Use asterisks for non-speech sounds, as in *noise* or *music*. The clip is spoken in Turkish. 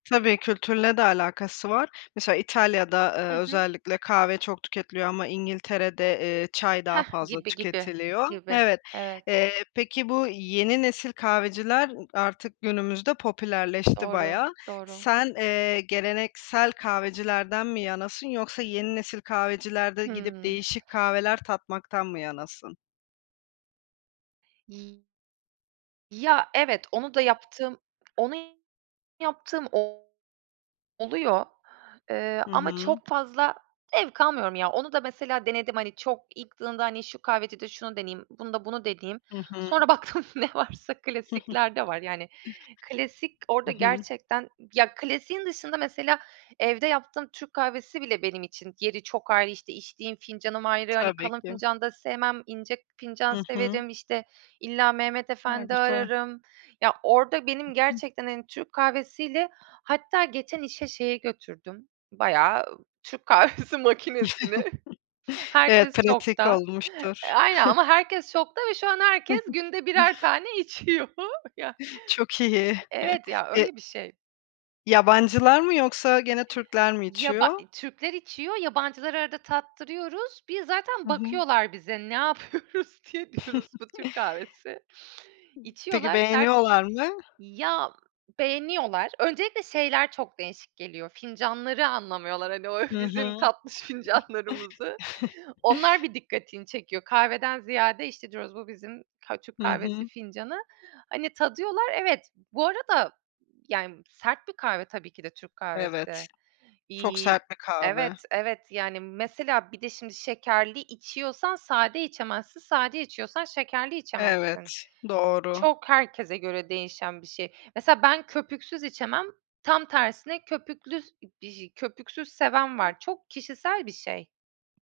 Tabii, kültürle de alakası var, mesela İtalya'da, ııı, Hı hı. özellikle kahve çok tüketiliyor ama İngiltere'de, eee, çay daha Heh, fazla gibi gibi, tüketiliyor. gibi. Evet, Evet. eee, peki, bu yeni nesil kahveciler, ııı, artık günümüzde popülerleşti Doğru, bayağı. doğru Sen, eee, geleneksel kahvecilerden mi yanasın yoksa yeni nesil kahvecilerde gidip Hımm. değişik kahveler tatmaktan mı yanasın? Ya, evet, onu da yaptığım onu yaptığım o oluyor, eee, Hı ama hı. çok fazla zevk almıyorum ya, onu da mesela denedim, hani, çok *unintelligible* hani, şu kahveci de şunu deneyeyim bunu da bunu deneyeyim Hı hı. sonra baktım ne varsa *chuckles* klasikler de var. Yani, klasik Hı orada hı. gerçekten ya, klasiğin dışında mesela evde yaptığım Türk kahvesi bile benim için yeri çok ayrı, işte, içtiğim fincanım ayrı, hani, Tabii kalın ki. fincanda sevmem ince fincan Hı hı. severim, işte, illa Mehmet A, Efendi güzel. ararım. Ya, orada benim Hı hı. gerçekten, hani, Türk kahvesiyle, hatta geçen işe şeyi götürdüm bayağı Türk kahvesi makinesini, *chuckles* Evet, herkes pratik şokta. E, olmuştur. aynen, eee, *chuckles* ama herkes şokta ve şu an herkes *chuckles* günde birer tane içiyor ya *chuckles* Çok iyi, *chuckles* Evet ya, e öyle bir şey. Yabancılar mı yoksa gene Türkler mi Ya, ba içiyor? eee, Türkler içiyor, yabancılara arada tattırıyoruz, bir zaten Hı hı. bakıyorlar bize ne yapıyoruz diye. Diyoruz: "Bu *chuckles* Türk kahvesi." Peki, içiyorlar, sert beğeniyorlar mı? ya, beğeniyorlar. Öncelikle şeyler çok değişik geliyor, fincanları anlamıyorlar, hani, o Hı bizim hı. tatlış fincanlarımızı. *chuckles* Onlar bir dikkatini çekiyor, kahveden ziyade işte diyoruz: "Bu bizim ka Türk Hı kahvesi hı. fincanı." hani, tadıyorlar, evet. Bu arada, yani, sert bir kahve tabii ki de Türk Evet, kahvesi, çok iii, sert bir kahve. evet, evet, yani, mesela bir de şimdi şekerli içiyorsan sade içemezsin, sade içiyorsan şekerli Evet, içemezsin. doğru. Çok herkese göre değişen bir şey. Mesela ben köpüksüz içemem, tam tersine köpüklü, s iii, köpüksüz seven var, çok kişisel bir şey.